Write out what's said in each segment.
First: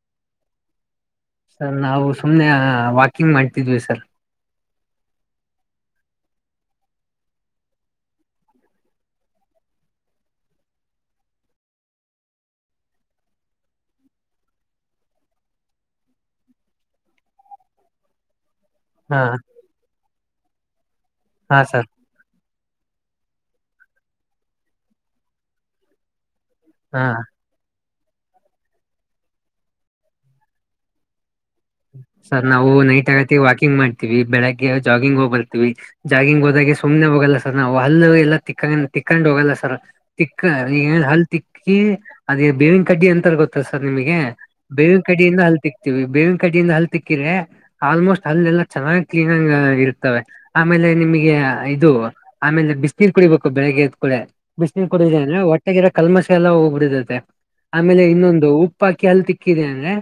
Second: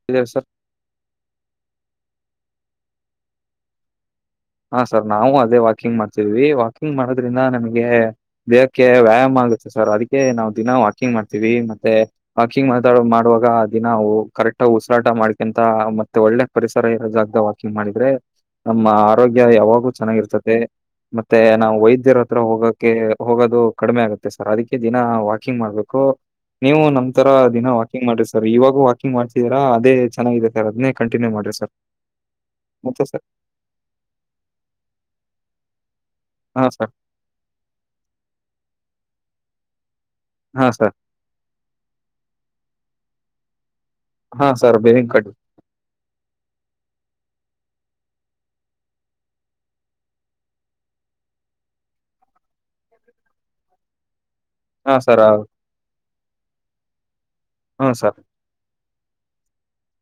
[unintelligible] Sir ನಾವು ಸುಮ್ನೆ walking ಮಾಡ್ತಿದ್ವಿ ಸರ್. ಹಾ ಸರ್ ನಾವು ಅದೇ ವಾಕಿಂಗ್ ಮಾಡ್ತಿದ್ವಿ ವಾಕಿಂಗ್ ಮಾಡೋದ್ರಿಂದ ನಮಗೆ. ದೇಹಕ್ಕೆ ವ್ಯಾಯಾಮ ಆಗುತ್ತೆ ಸರ್ ಅದಕ್ಕೆ ನಾವು ದಿನ ವಾಕಿಂಗ್ ಮಾಡ್ತೀವಿ ಮತ್ತೆ. ವಾಕಿಂಗ್ ಮಾತಾಡೊ ಮಾಡುವಾಗ ದಿನ ಓ ಕರೆಕ್ಟ್ ಉಸ್ರಾಟ ಮಾಡ್ಕೆಂತ ಮತ್ತೆ ಒಳ್ಳೆ. ಪರಿಸರ ಇರ ಜಾಗದಾಗ್ ವಾಕಿಂಗ್ ಮಾಡಿದ್ರೆ ನಮ್ಮ. ಹಾ ಆರೋಗ್ಯ ಯಾವಾಗೂ ಚೆನ್ನಾಗಿರ್ತದೆ ಮತ್ತೆ ಹಾ ನಾವು ಸರ್ ವೈದ್ಯರ ಹತ್ರ ಹೋಗೋದ್ [unintelligible] ಹೋಗೋದು ಕಡಿಮೆ ಆಗುತ್ತೆ ಸರ್ ಅದಕ್ಕೆ ದಿನ ವಾಕಿಂಗ್ ಮಾಡ್ಬೇಕು ನೀವು ಹಾ ನಂತರ. ದಿನ ವಕಿಂಗ್ ಮಾಡ್ರಿ ಸರ್ ಇವಾಗೂ ವಾಕಿಂಗ್ ಮಾಡ್ತಿದೀರಾ ಅದೇ ಚೆನ್ನಾಗಿದೆ ಸರ್ ಅದ್ನೇ ಕಂಟಿನ್ಯೂ ಮಾಡ್ರಿ ಸರ್. ಸರ್ ನಾವು ಮತ್ತೆ ನೈಟ್ ಸರ್ ಆಗತಿ ವಾಕಿಂಗ್ ಮಾಡ್ತೀವಿ ಬೆಳಗ್ಗೆ ಜಾಗಿಂಗ್ ಹೋಗಿಬರ್ತೀವಿ. ಜಾಗಿಂಗ್ ಹಾ ಹೋದಾಗೆ ಸರ್ ಸುಮ್ನೆ ಹೋಗಲ್ಲ ಸರ್ ನಾವು ಹಲ್ಲ ಎಲ್ಲ ತಿಕ್ಕಂ ತಿಕ್ಕೊಂಡು ಹೋಗಲ್ಲ ಸರ್. ತಿಕ್ಕ ಹಾ ಸರ್ ಈಗ ಹಲ್ ತಿಕ್ಕಿ ಅದೇ ಬೇವಿನ್ ಕಡ್ಡಿ ಅಂತಾರ್ ಗೊತ್ತ. ಸರ್ ನಿಮಗೆ ಹಾ ಸರ್ ಬೇವಿನ್ ಬೇವಿನ ಕಡ್ಡಿ ಕಡೆಯಿಂದ ಹಲ್ ತಿಕ್ತೀವಿ ಬೇವಿನ್ ಕಡೆಯಿಂದ ಹಲ್ ತಿಕ್ಕಿರೇ. ಆಲ್ಮೋಸ್ಟ್ ಹಲ್ಲೆಲ್ಲಾ ಚೆನ್ನಾಗ್ ಕ್ಲೀನಿಂಗ್ ಆಗ್ ಇರ್ತವೆ. ಆಮೇಲೆ ನಿಮಗೆ ಇದು ಆಮೇಲೆ ಬಿಸ್ನೀರ್ ಕುಡಿಬೇಕು ಬೆಳಿಗ್ಗೆ ಎದ್ ಕೂಡೆ. ಬಿಸಿನ ಹಾ ಕುಡಿದೆ ಸರ್ ಅಂದ್ರೆ ಹೊಟ್ಟೆಗಿರ ಕಲ್ಮಸೆ ಎಲ್ಲ ಹೋಗ್ಬಿದೆ ಹಾ ಆಮೇಲೆ ಸರ್ ಇನ್ನೊಂದು ಉಪ್ಪಾಕಿ ಹಲ್ಲ ತಿಕ್ಕಿದೆ ಅಂದ್ರೆ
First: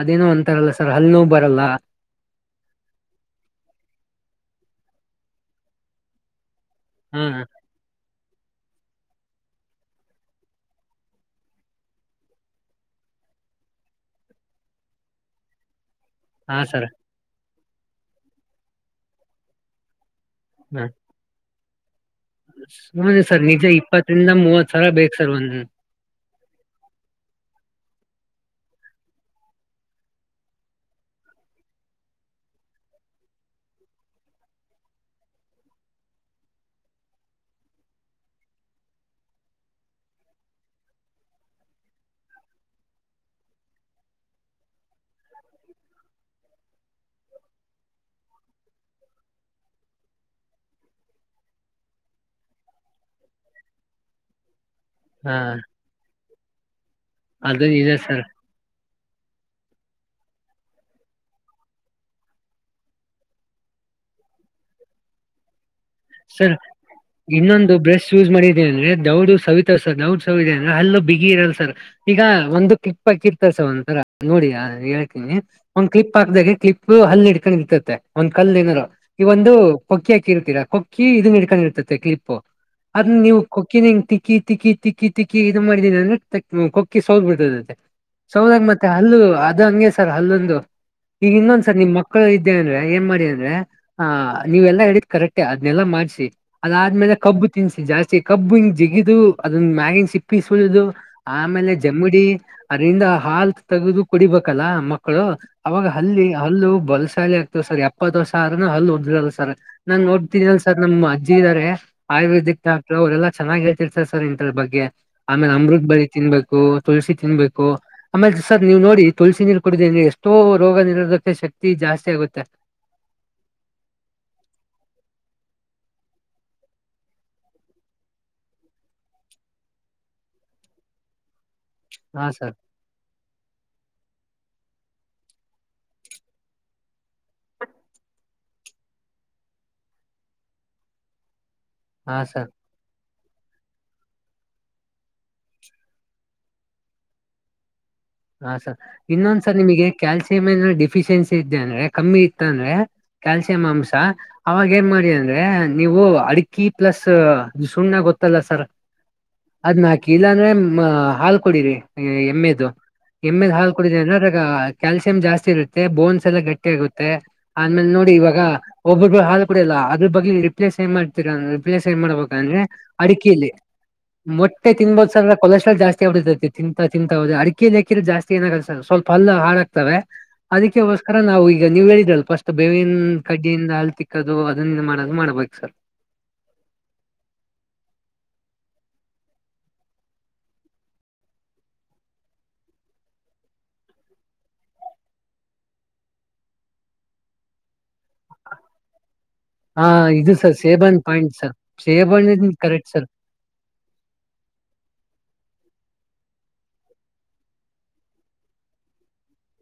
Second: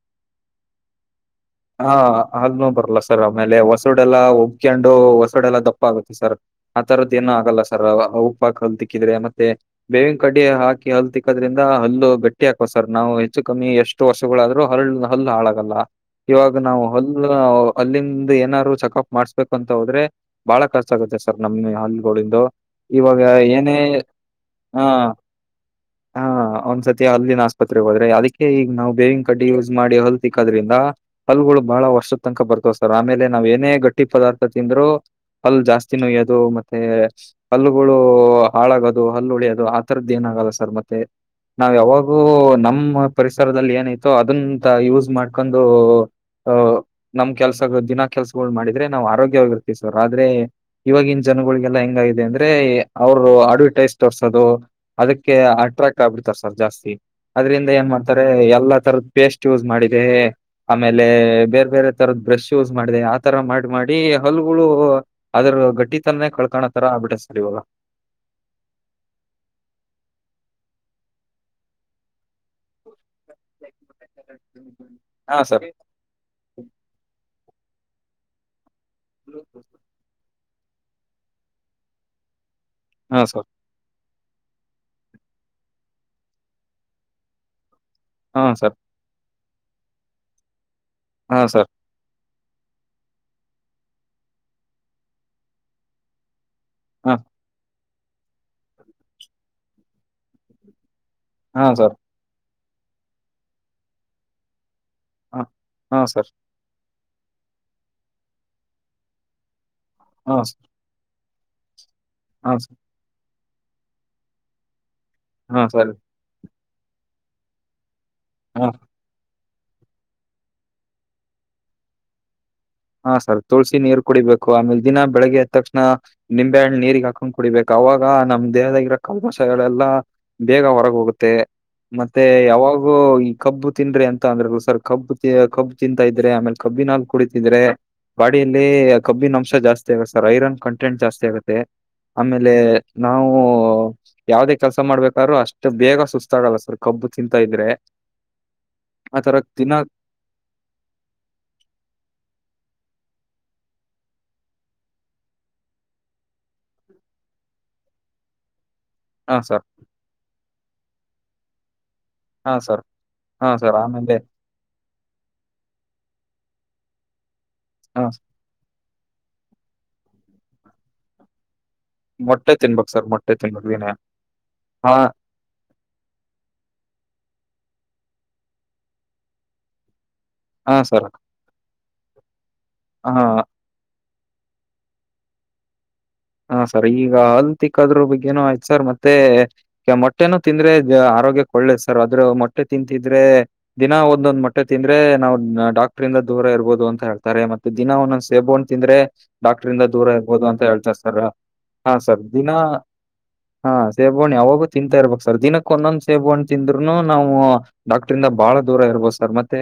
ಅದೇನೋ ಒಂತಾರಲ್ಲ ಸರ್ ಹಲ್ಲ ನು ಬರಲ್ಲ. ಹಾ ಹಲ್ಲ ನೋವ ಬರಲ್ಲ ಸರ್ ಆಮೇಲೆ ಓಸಡೆಲ್ಲ ಒಗ್ಕೊಂಡು ಹೊಸಡೆಲ್ಲ ದಪ್ಪ ಆಗುತ್ತೆ ಸರ್. ಆ ತರದ ಹಾ ಏನು ಆಲ್ಲ ಸರ್ ಉಪ್ಪ ಹಾಕದ್ದ ತಿಕ್ಕಿದ್ರೆ ಮತ್ತೆ ಬೇವಿನ ಕಡ್ಡಿ ಹಾಕಿ ಹಲ್ಲ ತಿಕ್ಕೋದ್ರಿಂದ ಹಲ್ಲು ಬೆಟ್ಟಿ ಹಾಕುವ ಸರ್ ನಾವು ಹೆಚ್ಚು ಕಮ್ಮಿ ಎಷ್ ಹತ್ತು ವರ್ಷಗಳಾದ್ರೂ ಹಳ್ಳ ಹಲ್ಲ ಹಾಳಾಗಲ್ಲ. ಇವಾಗ ಹಾ ನಾವು ಸರ್ ಹಲ್ಲ ಹಲ್ಲಿಂದ ಏನಾದ್ರು ಚಕಪ ಮಾಡ್ಸ್ಬೇಕು ಅಂತ ಹೋದ್ರೆ ಬಹಳ ಖರ್ಚ ಆಗುತ್ತೆ ಸ ರ್ ನಮ್ನ ಅ ಹ್ಮ ಸರ್ ನಿಜ ಇಪ್ಪತ್ತರಿಂದ ಮೂವತ್ ಸಾವರ ಬೇಕ ಸರ್ ಒಂದ ಒಂದ್ ಸತಿ ಅಲ್ಲಿನ ಆಸ್ಪತ್ರೆಗೆ ಹೋದ್ರೆ ಅದಕ್ಕೆ ಈಗ ನಾವು ಬೇವಿನ ಕಡ್ಡಿ ಯೂಸ್ ಮಾಡಿ ಹಲ್ಲ ತಿಕ್ಕೋದ್ರಿಂದ ಹಲ್ಗಳು ಬಳ ವರ್ಷದ ತನಕ ಬರ್ತ್ ಸರ್ ಆಮೇಲೆ ನಾವ್ ಏನೇ ಗಟ್ಟಿ ಪದಾರ್ಥ ತಿಂದ್ರು ಹಲ್ಲ ಜಾಸ್ತಿ ನೋಯ್ಯದು ಮತ್ತೆ ಹಲ್ಲುಗಳು ಹಾಳಾಗೋದು ಹಲ್ಲ ಉಳಿಯೋದು ಆತರದ್ದ ಏನ ಆಗಲ್ಲ ಸರ್ ಮತ್ತೆ ನಾವ ಯಾವಾಗೂ ನಮ್ಮ ಪರಿಸರದಲ್ಲಿ ಏನೈತೋ ಅದಂತ ಯೂಸ್ ಮಾಡ್ಕೊಂಡು ಹ ನಮ್ಮ ಕೆಲ್ಸಗಳು ದಿನಾ ಕೆಲ್ಸಗಳ ಮಾಡಿದ್ರೆ ನಾವ್ ಆರೋಗ್ಯವಾಗಿರ್ತೀವಿ ಸರ್ ಆದ್ರೆ ಇವಾಗಿನ ಜನಗಳಿಗೆಲ್ಲ ಹೆಂಗಾಗಿದೆ ಅಂದ್ರೆ ಅವರು ಅಡ್ವರ್ಟೈಸ್ ತೋರ್ಸೋದು. ಅದಕ್ಕೆ ಹಾ ಅಟ್ರಾಕ್ಟ್ ಆಗ್ಬಿಡ್ತಾರ ಸರ್ ಜಾಸ್ತಿ ಅದು ಅದ್ರಿಂದ ನಿಜ ಏನ್ ಸರ್ ಮಾಡ್ತಾರೆ ಎಲ್ಲಾ ತರದ ಎಸ್ಟ್ ಯೂಸ್ ಮಾಡಿದೆ. ಮೇಲೆ ಬೇರೆ ಬೇರೆ ತರದ ಬ್ರಶ್ ಯೂಜ ಮಾಡಿದೆ ಆತರ ಮಾಡಿ ಮಾಡಿ ಹಲ್ಲಗಳು ಅದ್ರ ಗಟ್ಟಿ ತನೇ ಸರ್ ಕಳ್ಕೋತರ ಆಬಿಟ್ಟತ ಸರ್ ಇವಾಗ ಇನ್ನೊಂದು ಬ್ರಷ್ ಯೂಸ್ ಮಾಡಿದೆ ಅಂದ್ರೆ ದೌಡ್ ಸವಿತ ಸರ್ ದೌಡ್ ಸವಿದೆ ಅಂದ್ರ ಅಲ್ಲೂ ಬಿಗಿರಲ್ಲ ಸರ್. ಈಗ ಒಂದು ಕ್ಲಿಪ್ ಹಾಕಿರ್ತಾ ಸರ್ ಒಂತರ ನೋಡಿ ಹೇಳ್ತೀನಿ. ಹಾ ಸರ್ ಕ್ಲಿಪ್ ಹಾಕದಾಗ ಕ್ಲಿಪ್ ಹಲ್ಲಿ ಹಿಡ್ಕೊಂಡ ಇತ್ತತ ಒಂದ ಕಲ್ದ ಏನಾರು ಈ ಒಂದು ಕೊಕ್ಕಿ ಹಾಕಿರ್ತೀರಾ ಕೊ ಕಿ ಇದನ್ ಹಿಡ್ಕೊಂಡ ಇರ್ತತೆ ಕಿರ್ಪು ಅದನ್ನ ಹಾಂ ನೀವು ಸರ್ ಕೊಕ್ಕಿನ ಹಿಂಗ ತಿಕ್ಕಿ ತಿಕ್ಕಿ ತಿಕ್ಕಿ ತಿಕ್ಕಿ ಇದು ಮಾಡಿದೀನಿ ಅಂದ್ರ ಕೊಕ್ಕಿ ಸೋದ ಬಿಡ್ತದದೆ ಹಾಂ ಸೌದಾಗ ಸರ್ ಮತ್ತೆ ಹಲ್ಲು ಅದ ಹಂಗೆ ಸರ್ ಹಲ್ಲೊಂದು ಈಗ ಹಾಂ ಸರ್ ಇನ್ನೊಂದ್ಸರ ನಿಮ್ ಮ ಮಕ್ಕಳು ಇದ್ದೆ ಅಂದ್ರೆ ಏನ್ ಮಾಡಿ ಅಂದ್ರೆ ಆ ನೀವೆಲ್ಲಾ ಹೇಳಿದ ಕರೆಕ್ಟೇ ಅದ್ನೆಲ್ಲಾ ಮಾಡ್ಸಿ. ಅದಾದ್ಮೇಲೆ ಹಾಂ ಕಬ್ಬು ತಿನ್ಸಿ ಜಾಸ್ತಿ ಕಬ್ಬು ಹಿಂಗ ಜಿಗಿದು ಅದನ್ ಮ್ಯಾಗಿನ್ ಸಿಪ್ಪಿ ಸುಲ್ದು ಆಮೇಲೆ ಹಾಂ ಸರ್ ಜಮಡಿ ಅದರಿಂದ ಹಾಲ ತಗದು ಕುಡಿಬೇಕಲ್ಲ ಮ ಮಕ್ಕಳು ಹಾಂ ಅವಾಗ ಹಾಂ ಹಲ್ಲಿ ಸರ್ ಹಲ್ಲು ಬಲ್ಸಾಲಿ ಆ ಸರ್ ಎಪ್ಪತ್ತ ವರ್ಷ ಆದ್ರೂ ಹಲ್ಲ ಉದ್ದರಲ್ಲ ಸರ್ ನಾನ್ ನೋಡ್ತೀನಿ ಅಲ್ಲ ಸರ್ ನಮ್ಮ ಅಜ್ಜಿ ಇದಾರೆ. ಹಾಂ ಆಯುರ್ವೇದಿಕ ಸರ್ ಕ್ಡಾಕ್ಟರ್ ಅವರೆಲ್ಲ ಚೆನ್ನಾಗಿ ಹೇಳ್ತಿರಾರ ಸರ್ ಇಂತದ ಬಗ್ಗೆ ಆಮೇಲೆ ಹಾಂ ಅಮೃತ ಸರಿ ಬಳಿ ತಿನ್ಬೇಕ ಹು ತುಳಸಿ ತಿನ್ಬೇಕು ಆಮೇಲೆ ಹಾಂ ಸರ್ ನೀವ್ ನೋಡಿ ತುಳಸಿ ನೀರ ಕುಡುದ ಅಂದ್ರೆ ಎಷ್ ತೊ ರೋಗ ನಿರೋಧಕ ಶಕ್ತಿ ಜಾಸ್ತಿ ಆಗುತ್ತೆ. ಹಾ ಸರ್ ತುಳ್ಸಿ ನೀರ್ ಕುಡಿಬೇಕು ಆಮೇಲೆ ದಿನ ಬೆಳಗ್ಗೆ ಎದ್ದ ತಕ್ಷಣ ನಿಂಬೆಹಣ ನೀರಿಗ ಹಾಕೊಂಡ ಕುಡಿಬೇಕು ಅವಾಗ ನಮ್ಮ ದೇಹದಾಗಿರೋ ಕಲ್ಮಸಗಳೆಲ್ಲಾ ಬೇಗ ಹೊರಗ ಹೋಗುತ್ತೆ ಮತ್ತೆ ಹಾ ಸರ್ ಯಾವಾಗ ಓ ಈ ಕಬ್ಬು ತಿಂದ್ರೆ ಅಂತ ಅಂದ್ರರು ಸರ್ ಕಬ್ಬು ಕಬ್ಬ ತಿಂತಾ ಇದ್ರೆ ಆಮೇಲೆ ಕಬ್ಬಿನಾಲ ಕುಡ ದ್ರೆ ಬಾಡಿಯಲ್ಲಿ ಕಬ್ಬಿನ ಅಂಶ ಜಾಸ್ತಿ ಆಗುತ್ತೆ ಸರ್ ಐರನ್ ಕಂಟೆಂಟ್ ಜಾಸ್ತಿ ಆಗುತ್ತೆ. ಹಾ ಸರ್ ಆಮೇಲೆ ನಾವು ಯಾವದೇ ಕೆಲ್ಸ ಮಾಡ್ಬೇಕಾದ್ರು ಅಷ್ಟು ಬೇಗ ಸುಸ್ತಾಗಲ್ಲ ಸರ್ ಕಬ್ಬು ತಿಂತ ಇದ್ರೆ ಹ ಸರ್ ಆತರ ಇನ್ನೊಂದ ಸರ್ ದಿನ ನಿಮಗೆ ಕ್ಯಾಲ್ಸಿಯಮ್ ಏನೋ ಡಿಫಿಶಿಯೆನ್ಸಿ ಇದ್ದೆ ಅಂದ್ರೆ ಕಮ್ಮಿ ಇತ್ತ ಅಂದ್ರೆ ಕ್ಯಾಲ್ಸಿಯಂ ಅಂಶ ಅವಾಗ ಏನ್ ಮಾಡಿ ಅಂದ್ರೆ ನೀವು ಅಡಕಿ ಪ್ಲಸ್ ಸುಣ್ಣ ಗೊತ್ತಲ್ಲ ಸರ್. ಹಾ ಸರ್. ನಾಕಿ ಇಲ್ಲ ಅಂದ್ರೆ ಮ ಹಾಲ್ ಕೊಡಿರಿ ಹಾ ಎಮ್ಮೆದು ಸರ್ ಹಾ ಎಮ್ಮೆದ ಹಾಲ ಸರ್ ಕುಡಿದೆ ಅಂದ್ರ ಆಮೇಲೆ ಅದ್ರಾಗ ಕ್ಯಾಲ್ಸಿಯಂ ಜಾಸ್ತಿ ಇರುತ್ತೆ ಬೋನ್ಸ್ ಎಲ್ಲ ಗಟ್ಟಿ ಆಗುತ್ತೆ. ಆಮೇಲ ಹಾ ನೋಡಿ ಇವಾಗ ಒಬ್ಬೊಬ್ರ ಹಾಲು ಕುಡಲ್ಲ ಅದ್ರ ಬಗ್ಗೆ ನೀವು ರಿಪ್ಲೇಸ್ ಏನ್ ಮಾಡ್ತೀರ ಪ್ಲ ಏನ್ ಮಾಡ್ಬೇಕ ಮೊಟ್ಟೆ ಅಂದ್ರೆ ತಿನ್ಬೇಕು ಸರ್ ಮೊಟ್ಟೆ ಅಡಿಕೆಲಿ ತಿನ್ಬೇಕು ದಿನ ಮೊಟ್ಟೆ ಹಾ ತಿನ್ಬೋದ ಸ ಕೊಲೆಸ್ಟಾಲ್ ಜಾಸ್ತಿ ಆಡತೈತಿ ತಿಂತ ತಿಂತ ವ ಅಡಿ ಕೀಲಿಕ್ಕಿರ ಜಾಸ್ತಿ ಏನಾಗಲ್ಲ ಸ ಸ್ವಲ್ಪ ಹಲ್ಲ ಹಾಳಾಗ್ತವೆ. ಹಾ ಸರ್ ಅದಕ್ಕಕ್ಕೋಸ್ಕರ ನಾವು ಈಗ ನೀವ್ ಹೇಳಿದರ ಫಸ್ಟ್ ಬೇವಿನ ಹಾ ಕಡ್ಡಿಯಿಂದ ಅಲ್ತಿ ದು ಅದಿಂದ ಮಾಡದು ಮಾಡ್ಬೇಕ ಸರ್. ಹ ಸರ ಈಗ ಅಲ್ಲ ತಿಕ್ಕದ್ರ ಬಗ್ಗೆನೂ ಆಯ್ತ ಸರ್ ಮತ್ತೆ ಮೊಟ್ಟೆನ ತಿಂದ್ರೆ ಆರೋಗ್ಯಕ್ಕ ಒಳ್ಳೇದ ಸರ್ ಆದ್ರ ಮೊಟ್ಟೆ ತಿಂತಿದ್ರೆ ದಿನ ಒಂದೊಂದ ಮಟ್ಟೆ ತಿಂದ್ರೆ ನಾವ್ ಡಾಕ್ಟ್ರಂದ ದೂರ ಇರ್ಬೋದು ಅಂತ ಹೇಳ್ತಾರೆ ಮ ದಿನ ಒಂದದ ಸೇಬುನ ತಿಂದ್ರೆ ಹಾ ಡಾಕ್ಟ್ರಂದ ದೂರ ಇದು ಇರ್ಬೋದು ಸರ್ ಅಂತ ಹೇಳ್ತಾ ಸೇಬನ್ ಸ ಸರ್ ಪಾಯಿಂಟ್ ಹಾ ಸರ್ ಸೇಬಣ್ಣ ದಿನ ಕರೆಕ್ಟ್ ಸರ್ ಹಾ ಸೇಬುನ ಯಾವಾಗೂ ತಿಂತಾ ಇರ್ಬೇಕ ಸರ್ ದಿನಕ್ಕ ಒಂದೊಂದ ಸೇಬಣ್ಣ ತಿಂದ್ರುನು ನಾವು ಡಾಕ್ಟ್ರಂದ ಬಾಳ ದೂರ ಇರ್ಬೋದು ಸರ್ ಮತ್ತೆ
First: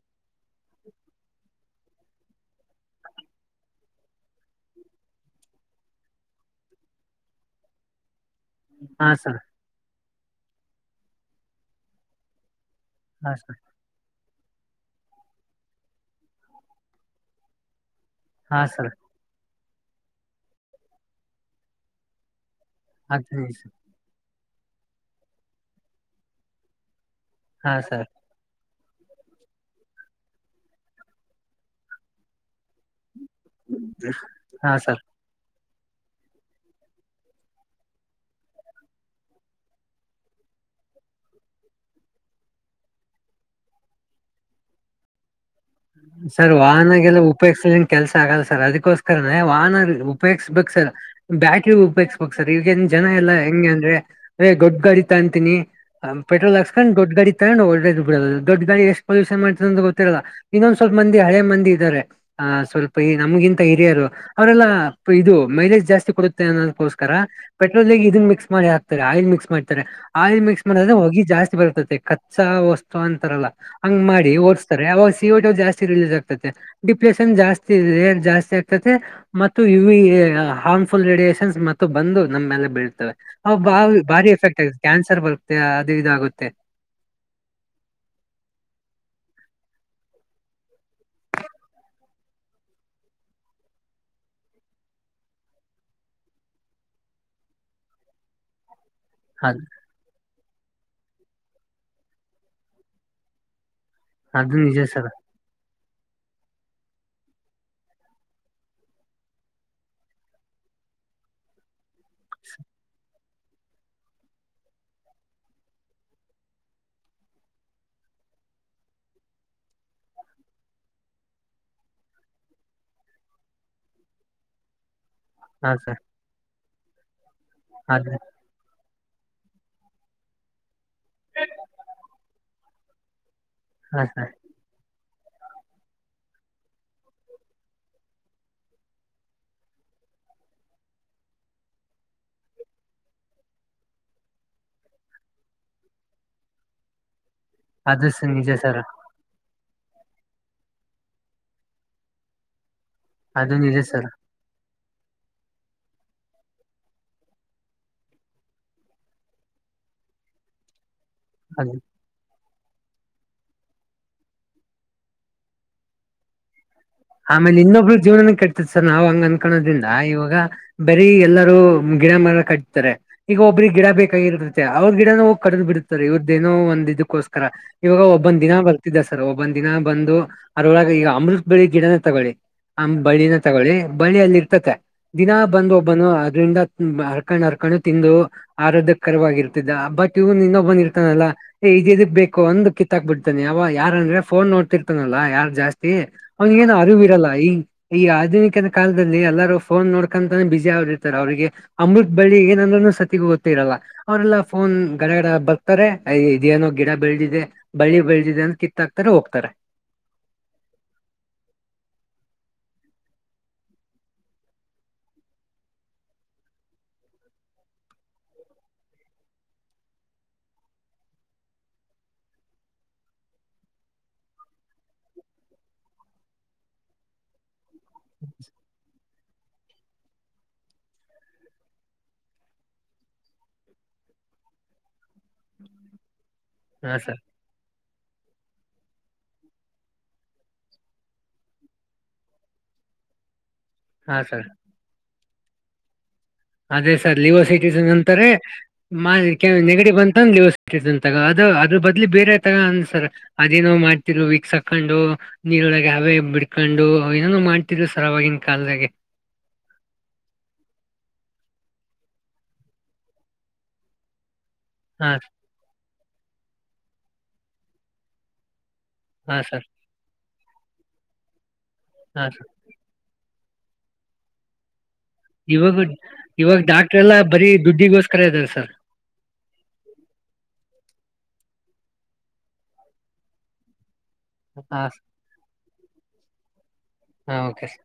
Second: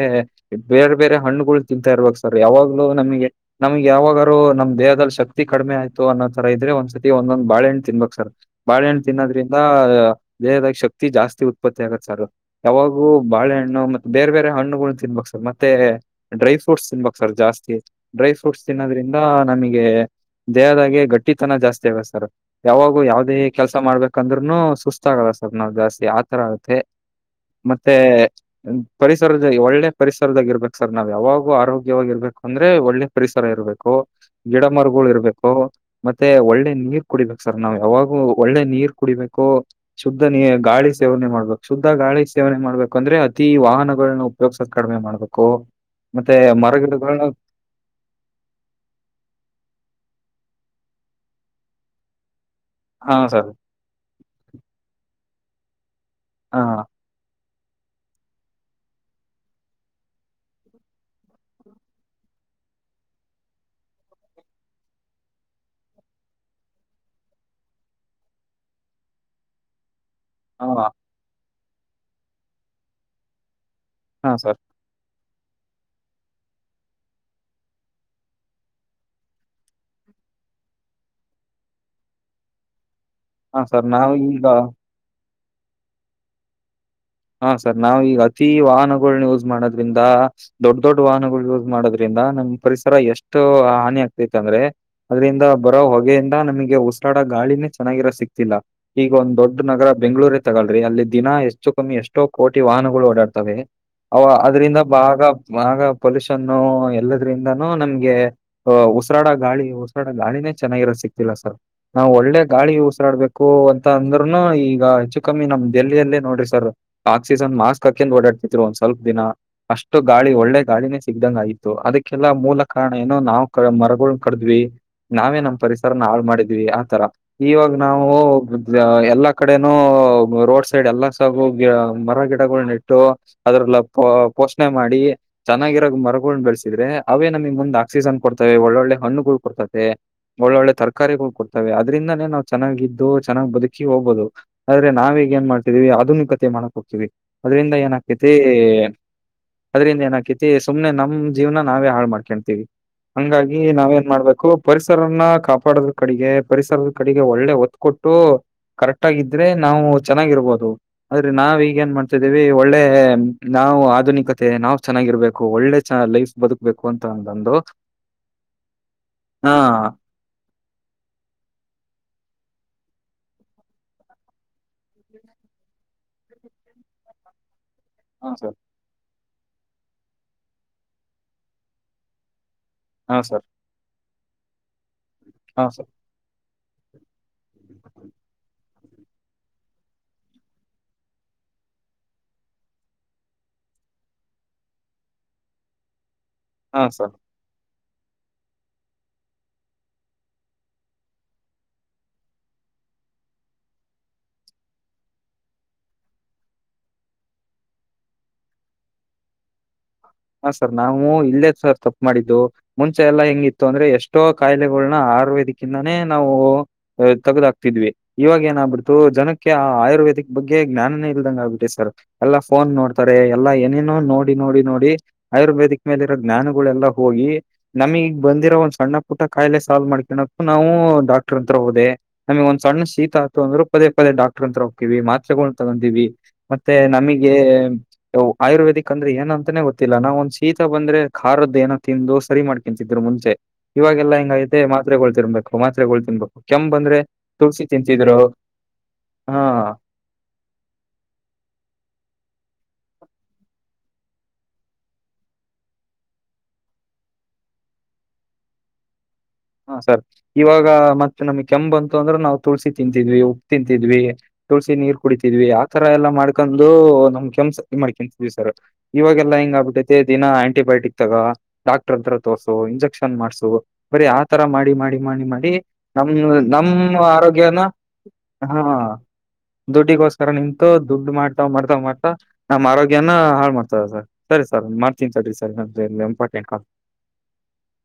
ಬೇರೆ ಬೇರೆ ಹಣ್ಣುಗಳು ತಿಂತಾ ಇರ್ಬಕ್ ಸರ್ ಯಾವಾಗ್ಲೂ ನಮಗೆ ನಮ್ಗ ಯಾವಾಗರು ನಮ್ ದೇಹದಲ್ಲಿ ಶಕ್ತಿ ಕಡಿಮೆ ಆಯ್ತ ಅನ್ನೋತರ ಇದ್ರೆ ಒಂದಸತಿ ಒಂದೊಂದ ಬಾಳಹಣ್ಣ ತಿನ್ಬೇಕ ಸ ಬಾಳೆಣ್ಣ ಹಾ ಸರ್ ತಿನ್ನದ್ರೆ ದ ದೇಹದ ಶಕ್ತಿ ಜಾಸ್ತಿ ಉತ್ಪತ್ತಿ ಆಗತ್ತ ಸರ್ ಯಾವಾಗೂ ಹಾಂ ಸರ್ ಬಾಳೆಹಣ್ಣು ಮ ಬೇರೆ ಬೇರೆ ಹಣ್ಣುಗಳ ತಿನ್ಬೇಕ ಸರ್ ಮತ್ತೆ ಡ್ರೈ ಫ್ರೂಟ್ಸ್ ತಿನ್ಬಕ ಸರ್ ಜಾಸ್ತಿ. ಡ್ರೈ ಫ್ರೂಟ್ಸ್ ಹಾಂ ಸರ್ ತಿನ್ನೋದ್ರಿಂದ ನಮಗೆ ದೇಹದಾಗೆ ಗಟ್ಟಿತನ ಜಾಸ್ತಿ ಆಗತ್ತ ಸರ್ ಯಾವಾಗೂ ಯಾವುದೇ ಆಗ್ತದೆ ಸರ್ ಕೆಲಸ ಮಾಡ್ಬೇಕ ಕಂದ್ರೂನು ಸುಸ್ತ ಆಗಲ್ಲ ಸರ್ ನಾವ್ ಜಾಸ್ತಿ ಆತರ ಆಗತ್ತೆ ಹಾಂ ಮತ್ತೆ ಸರ್ ಪರಿಸರದ ಒಳ್ಳೆ ಪರಿಸರದಾಗ ಇರ್ಬೇಕ ಸರ್ ನಾವ್ ಯಾವಾಗೂ ಆರೋಗ್ಯವಾಗಿ ಇರ್ಬೇಕ ಅಂದ್ರೆ ಒಳ್ಳೆ ಪರಿಸರ ಇರಬೇಕು ಗಿಡ ಹಾಂ ಸರ್ ಮರುಗಳು ಇರ್ಬೇ ಕು ಮತ್ತೆ ಒಳ್ಳೆ ನೀರ್ ಕುಡಿಬೇಕು ಸರ್ ನಾವ್ ಯಾವಾಗು ಒಳ್ಳೆ ನೀರ್ ಕುಡಿಬೇಕು. ಶುದ್ಧ ನೀ ಗಾಳಿ ಸೇವನೆ ಮಾಡ್ಬೇಕು ಶುದ್ಧ ಗಾಳಿ ಸೇವನೆ ಮಾಡ್ಬೇಕಂದ್ರೆ ಅತಿ ವಾಹನಗಳನ್ನ ಯೋಗಸತ್ ಕಡಿಮೆ ಮಾಡ್ಬೇಕು. ಮತ್ತೆ ಸರ್ ವಾಹನಗೆಲ್ಲ ಮರಗಿಡಗಳನ್ನ ಉಪಯೋಗ್ಸ ಕೆಲ್ಸ ಆಗಲ್ಲ ಸರ್ ಅದಕ್ಕೋಸ್ಕರ ವಾಹನ ಉಪಯೋಗಿಸ್ಬೇಕ ಸರ್. ಬ್ಯಾಕಿಗ ಉಪಯೋಗ್ಸ ಬೇಕ ಸರ್ ಈವಗನ್ ಜನ ಹಾ ಎಲ್ಲಾ ಸರ್ ಹೆಂಗೆ ಅಂದ್ರೆ ಎ ಗೋಡ್ಡ ಗಾಡಿ ತ ಅಂತಿನಿ ಪೆಟ್ರೋಲ್ ಹಾ ಹಾಸ್ಕೊಂಡ್ ದೊಡ್ಡ ಗಾ [unintelligible] ದೊಡ್ಡ ಗಾಡಿ ಎಷ್ಟ ಪಲ್ಯೂಷನ್ ಮಾದಂತ ಗೊತ್ತರಲ್ಲ ಇನ್ನಂದ ಸ್ವಲ್ಪ ಹಳೆ ಮಂದಿ ಇದಾರೆ. ಹ ಸ್ವಲ್ಪ ಈ ನಮಗಿಂತ ಹಿರಿಯರು ಅವ್ರಲ್ಲ ಇದು ಮೈಲೇಜ್ ಜಾಸ್ತಿ ಕೊಡುತ್ತೆ ಅನ್ನೋದಕೋಸ್ಕರ ಪೆಟ್ರೋಲ್ಗ ಇದನ್ ಮಿಕ್ಸ್ ಮಾಡಿ ಹಾತಾರೆ ಆಯಿಲ್ ಮಿಕ್ಸ್ ಮಾಡ್ತಾರೆ. ಆಇಲ್ ಮಿಕ್ಸ್ ಹಾ ಮಾಡ್ರೆ ಹೊಗಿ ಜಾಸ್ತಿ ಬರ್ತತೆ ಕಚ್ಚಾ ವಸ್ತು ಅಂತಾರಲ್ಲ ಹಂಗ ಹಾ ಮಾಡಿ ಸರ್ ಓಡ್ಸ ಯಾವಾಗ ಸಿ ಒಟ್ ಜಾಸ್ತಿ ರಿಲೀಸ್ ಆಗ್ತತೆ ಡಿಪ್ರೆಷನ್ ಜಾಸ್ತಿ ಇದೆ ಜಾಸ್ತಿ ಆಗ್ತತೆ. ಮತ್ತು ಇವು ಹಾರ್ಮ್ಫುಲ್ ರೇಡಿಯಷನ್ಸ್ ಮತ್ತು ಬಂದು ನಮ್ಮೆಲ್ಲ ಬೀಳ್ತವೆ. ಹ ಹಾ ಬಾ ಸರ್ ನಾವು ಭಾರಿ ಈಗ ಎಫೆಕ್ಟ್ ಆಗೆ ಕ್ಯಾನ್ಸರ್ ಬರುತ್ತೆ ಅದು ಇದ ಆಗುತ್ತೆ. ಹಾ ಸರ್ ನಾವ ಈಗ ಅತಿ ವಾಹನಗಳನ್ನ ಯೂಜ ಮಾಡೋದ್ರಿಂದ ದೊಡ್ಡ ದೊಡ್ಡ ವಾಹನಗಳು ಯೂಸ್ ಮಾಡೋದ್ರಿಂದ ನಮ್ಮ ಪರಿಸರ ಎಷ್ಟು ಹಾನಿ ಆಗ್ತಿತ್ತ ಅಂದ್ರೆ ಅದ್ರಿಂದ ಬರೋ ಹೊಗೆಯಿಂದ ನಮಗೆ ಉಸರಾಡೋ ಗಾಳಿನೇ ಚೆನ್ನಾಗಿರೋ ಸಿಕ್ತಿಲ್ಲ. ಈಗ ಒಂದ್ ದೊಡ್ಡ ಅದು ನಗರ ಬೆಂಗಳೂರು ತಗೋಳ್ಳರಿ ಅಲ್ಲಿ ದಿನ ಎಷ್ಟು ಕಮ್ಮಿ ಎಷ್ಟೋ ಕೋಟಿ ವಾಹನಗಳು ಓಡಾಡ್ತವೆ ಅವ ಅದು ನಿಜ ಅದ್ರಿಂದ ಸರ್ ಭಾಗ ಭಾಗ ಪೊಲೂಷನ್ನು ಎಲ್ಲದ್ರಿಂದಾನೂ ನಮ್ಗೆ. ಆ ಉಸರಾಡ ಗಾಳಿ ಉಸರಾಡ ಗಾಳಿನೇ ಚೆನ್ನಾಗಿರೋ ಸಿಕ್ತಿಲ್ಲ ಸರ್ ನಾವ್ ಒಳ್ಳೆ ಗಾಳಿ ಉಸರಾಡ್ಬ ಕ್ಕೋ ಅಂತ ಅಂದ್ರುನು ಈಗ ಹೆಚ್ಚು ಕಮ್ಮಿ ನಮ್ ದೆಲ್ಲಿಯಲ್ಲೇ ನೋಡ್ರಿ ಸರ್. ಆಕ್ಸಿಜನ್ ಮಾಸ್ಕ್ ಹಾಕ್ಯಾದ ಓಡಾಡ್ತಿದ್ರು ಒಂದ ಸ್ವಲ್ಪ ದಿನ. ಅಷ್ಟು ಗಾಳಿ ಒಳ್ಳೆ ಗಾಳಿನೇ ಸಿಗ್ದಂಗ ಆಯ್ತು ಅದಕ್ಕೆಲ್ಲಾ ಮೂಲ ಕಾರಣ ಏನು ನಾವು ಕ ಮರಗಳ ಕಡದ್ವಿ. ನಾವೇ ನಮ್ಮ ಹಾ ಸರ್ ಪರಿಸರನ ಹಾಳ ಮಾಡಿದ್ವಿ ಆತರ ಇವಾಗ ನಾವು ಅದು ಎಲ್ಲಾ ಕಡೆನೂ ರೋಡ್ ಸೈಡ್ ಎಲ್ಲಾ ಸಾಗು ಮರ ಗಿಡಗಳ ಇಟ್ಟು ಅದ್ರಲ್ಲ ಪ ಹಾ ಸರ್ ಪೋಷಣೆ ಮಾಡಿ ಚೆನ್ನಾಗಿರೋ ಮರಗೋಳನ ಬೆಳೆಸಿದ್ರೆ ಅವೇ ನಮಿಗೆ ಮುಂದೆ ಆಕ್ಸಿಜನ್ ಕೊಡ್ತವೆ ಒಳ್ಳೊಳ್ಳೆ ಹಣ್ಣುಗಳು ಕೊಡ್ತವೆ ಒಳ್ಳೊಳ್ಳೆ ತರಕಾರಿಗಳು ಕೊಡ್ತವೆ ಅದ್ರಿಂದನೇ ನಾವ ಚೆನ್ನಾಗಿದ್ದು ಚೆನ್ನಾಗ್ ಬದುಕಿ ಹೋಗ್ಬಹುದು. ಆದ್ರೆ ನಾವೀಗ ಏನ್ ಮಾಡ್ತಿದವಿ ಆಧುನಿಕತೆ ಮಾಡಕ್ ಹೋಗ್ತೀವಿ ಅದ್ರಿಂದ ಏನ ಅದು ಸ ಆಕತಿ ನಿಜ ಸರ್ ಅದ್ರಿಂದ ಏನ ಆಕೈತಿ ಸುಮ್ನೆ ನಮ್ಮ ಜೀವನ ನಾವೇ ಹಾಳು ಮಾಡ್ಕ್ಯತೀವಿ ಅದು ಹಂಗಾಗಿ ನಿಜ ನಾವ ಏನ್ ಸರ್ ಮಾಡ್ಬೇಕು. ಪರಿಸರನ್ನ ಕಾಪಾಡದ್ರ ಕಡೆಗೆ ಪರಿಸರದ ಕಡೆಗೆ ಒಳ್ಳೆ ಒತ್ತ ಕೊಟ್ಟು ಕರೆಕ್ಟ್ ಆಗಿದ್ರೆ ನಾವು ಚೆನ್ನಾಗಿರ್ಬೋದು ಆದ್ರೆ ನಾವ ಅದು ಈಗ ಏನ್ ಮಾಡ [unintelligible] ಒಳ್ಳೇ ನಾವು ಆಧುನಿಕತೆ ನಾವ್ ಚೆನ್ನಾಗಿರ್ಬೇಕು ಒಳ್ಳೆ ಚ ಲೈಫ್. ಬದುಕ್ಬೇಕು ಅಂತ. ಅಂತಂದು ಆಮೇಲೆ ಇನ್ನೊಬ್ರು ಜೀವನನ ಕೆಟ್ಟತ ಸರ್ ನಾವ್ ಹಂಗ್ ಹಾ ಅನ್ಕೋದ್ರಿಂದ ಇವಾಗ ಬರೀ ಎಲ್ಲರೂ ಗಿಡ ಮರ ಕಟ್ತಾರೆ ಈಗ ಒಬ್ಬ್ರಿಗೆ ಗಿಡ ಬೇಕಾಗಿರುತ್ತೆ ಅವ್ರ ಗಿಡನ ಹೋಗಿ ಕಡ್ದ್ ಬಿಡುತ್ತಾರೆ. ಇವ್ರದೇನೋ ಒಂದ್ ಇದಕ್ಕೋಸ್ಕರ. ಇವಾಗ ಹಾ ಒಬ್ಬನ್ನ ದಿನ ಸರ್ ಬರ್ತಿದ್ದ ಸರ್ ಒಬ್ಬನ್ ದಿನ ಬಂದು ಅದರೊಳಗೆ ಈಗ ಅಮೃತ್ ಬಳ್ಳಿ ಗಿಡನೇ ತಗೊಳ್ಳಿ. ಹಾ ಬಳ್ಳೀನ ಸರ್ ತಗೊಳ್ಳಿ ಬಳ್ಳಿ ಅಲ್ಲಿ ಇರ್ತತೆ ದಿನ ಹಾ ಬಂದು ಸರ್ ಒಬ್ಬನು ಅದ್ರಿಂದ ಹರ್ಕೊಂಡ್ ಹರ್ಕೊಂಡು ತಿಂದು ಆರೋದ್ಯ ಕರವಾಗಿರ್ತಿದ್ದ ಬಟ್ ಇವನ್ ಇನ್ನೊಬ್ಬನ್ನ ಇರ್ತಾನಲ್ಲ. ಏ ಇದ ಇದಕ್ ಬೇಕು ಒಂದು ಕಿತ್ತಾಕ್ ಬಿಡ್ತಾನೆ ಅವ ಯಾರಂದ್ರೆ ಫೋನ್ ನೋಡ್ತಿರ್ತಾನಲ್ಲ ಯಾರ ಜಾಸ್ತಿ ಅವನಿಗೆನ್ ಏನ್ ಹಾ ಸರ್ ಅರಿವು ಇರಲ್ಲ ಈ ಈ ಆಧುನಿಕದ ಕಾಲದಲ್ಲಿ ಎಲ್ಲಾರೂ ಫೋನ್ ನೋಡ್ಕೊಂತಾನೇ ಬಿಸಿ ಆಗಿ ಇರ್ತಾರೆ ಅವ್ರಿಗೆ ಅಮೃತ್ ಬಳ್ಳಿ ಏನನ್ನು ಸತಿಗೂ ಗೊತ್ತಿರಲ್ಲ. ಅವರೆಲ್ಲಾ ಫೋನ್ ಗಡಗಡ ಬರ್ತಾರೆ ಐ ಇದೇನೋ ಗಿಡ ಬೆಳೆದಿದೆ ಬಳ್ಳಿ ಬೆಳದಿದೆ ಅಂತ ಕಿತ್ತಾಕ್ತಾರೆ ಹೋಗ್ತಾರೆ. ಹಾ ಸರ್ ನಾವು ಇಲ್ಲೇ ಸರ್ ತಪ್ಪು ಮಾಡಿದ್ದು. ಮುಂಚೆ ಎಲ್ಲಾ ಹೆಂಗಿತ್ತು ಅಂದ್ರೆ ಎಷ್ಟೋ ಕಾಯಿಲೆಗೋಳನ್ನ ಆಯರ್ವೇದಕ್ಕಿಂದಾನೇ ನಾವು ಆ ತಗದಾಕ್ತಿದ್ವಿ ಇವಾಗ ಏನಾಗ್ಬಿಡ್ತು ಜನಕ್ಕೆ ಆಯುರ್ವೇದಿಕ್ ಬಗ್ಗೆ ಧ್ಯಾನನೇ ಇಲ್ದಂಗ ಆಗ್ಬಿಟ್ಟೆತಿ ಸರ್. ಎಲ್ಲಾ ಫೋನ್ ನೋಡ್ತಾರೆ ಎಲ್ಲಾ ಏನೇನೋ ನೋಡಿ ನೋಡಿ ನೋಡಿ. ಆಯುರ್ವೇದಿಕ್ ಮೇಲೆ ಇರೋ ಜ್ಞಾನಗೋಳೆಲ್ಲ ಹೋಗಿ ನಮಿಗ್ ಬಂದಿರೋ ಒಂದ ಸಣ್ಣ ಪುಟ. ಕಾಯಿಲೆ ಸಾಲ್ವ್ ಮಾಡ್ಕ್ಯನಕ್ ನಾವು ಡಾಕ್ಟರ್ ಅತ್ರ ಹೋದೆ. ನಮಗ ಒಂದ ಸಣ್ಣ ಶೀತ ಆತ ಅಂದ್ರು ಪದೇ ಪದೇ ಡಾಕ್ಟರ್ ಅತ್ರ ಹೊಕ್ಕಿವಿ ಮಾತ್ರೆಗಳು ತಗೋಂತಿವಿ. ಮತ್ತೆ ಹಾ ಸರ್ ನಮಗೆ ಆಯುರ್ವೇದಿಕ್ ಅಂದ್ರೆ ಏನಂತಾನೆ ಗೊ [unintelligible] ನಾವ್ ಒಂದ್ ಶೀತ ಬಂದ್ರೆ ಖಾರದ್ದು ಏನೋ ತಿಂದು ಸರಿ ಮಾಡ್ಕೊಂತಿದ್ರು ಮುಂಚೆ. ಇವಾಗೆಲ್ಲ ಹಾ ಸರ್ ಹೆಂಗಆಗೈತೆ ಮಾತ್ರೆಗಳು ತಿನ್ಬೇಕು ಮಾತ್ರೆಗಳು ತಿನ್ಬೇ ಅದೇ ಸರ್ ಲಿವೋ ಸಿಟಿಜನ್ ಅಂತಾರೆ ಹಾ [unintelligible] ನೆಗಡಿ ಬಂತಂದ ಲಿವೋ [unintelligible] ತಗ ಅದ ಅದ್ರ ಬದ್ಲಿ ಬೇರೆ ತಗ ಅಂದಸರ್ ಅದೇನೋ ಮಾಡ್ತಿರು ವೀಕ್ಸ ಆಕೊಂಡು ನೀರೊಳಗೆ ಹವೇ ಬಿಡ್ಕೊಂಡು ಏನನು ಮಾಡ್ತಿದ್ರು ಸರ್ ಅವಾಗಿನ ಕಾಲದಾಗೆ. ಹಾ ಸರ್ ಇವಾಗ ಮತ್ತೆ ನಮಗ ಕೆಮ್ಮು ಬಂತದ್ರು ಅಂದ್ರೆ ನಾವು ತುಳ್ಸಿ ತಿಂತಿದ್ವಿ ಉಪ್ಪ ತಿಂತಿದ್ವಿ ತುಳ್ಸಿ ನೀರ್ ಹಾ ಕುಡಿತಿದ್ವಿ ಆತರ ಎಲ್ಲಾ ಮಾಡ್ಕೊಂಡು ನಮ್ ಕೆಮ್ಮು ಸರಿ ಮಾಡ್ಕ್ಯತಿದ್ವಿ ಸರ್. ಇವಾಗಲ್ಲಾ ಹಾ ಹೆಂಗ ಸರ್ ಆಗ್ಬಿಟೆತೇ ದಿನ ಆಂಟಿಬಯೋಟಿಕ್ ತಗ ಡಾಕ್ಟರ್ ಹತ್ರ ಹಾ ತೋರ್ಸು ಇಂಜೆಕ್ಷ ಓಪನ್ ಮಾಡಸು ಬರೀ ಆತರಾ ಮಾಡಿ ಮಾಡಿ. ಮಾಡಿ ಮಾಡಿ ಇವಾಗ ನಮ್ ಇವಾಗ ಡಾಕ್ಟರ್ ನಮ್ಮ ಎಲ್ಲಾ ಬರೀ ಆರೋಗ್ಯನಾ ದುಡ್ಡಿಗೋಸ್ಕರ ಇದಾರೆ ಹಾ. ಸರ್. ದುಡ್ಡಿಗೋಸ್ಕರ ನಿಂತು ದುಡ್ಡು ಮಾಡ್ತಾ ಮಾಡ್ತಾ ಮಾಡ್ತಾ ನಮ್ಮ ಆರೋಗ್ಯ ನಾ ಹಾಳ ಮಾಡ್ತದ ಸರ್. ಸರಿ ಸರ್ ಮಾಡ್ತನಿ ಸರಿ ಸರಿ ನಂದ ಇಲ್ಲೇ ಇಂಪಾರ್ಟೆಂಟ್ ಕಾಲ್ [inaudible] ಹಾ ಓಕೆ ಸರ್.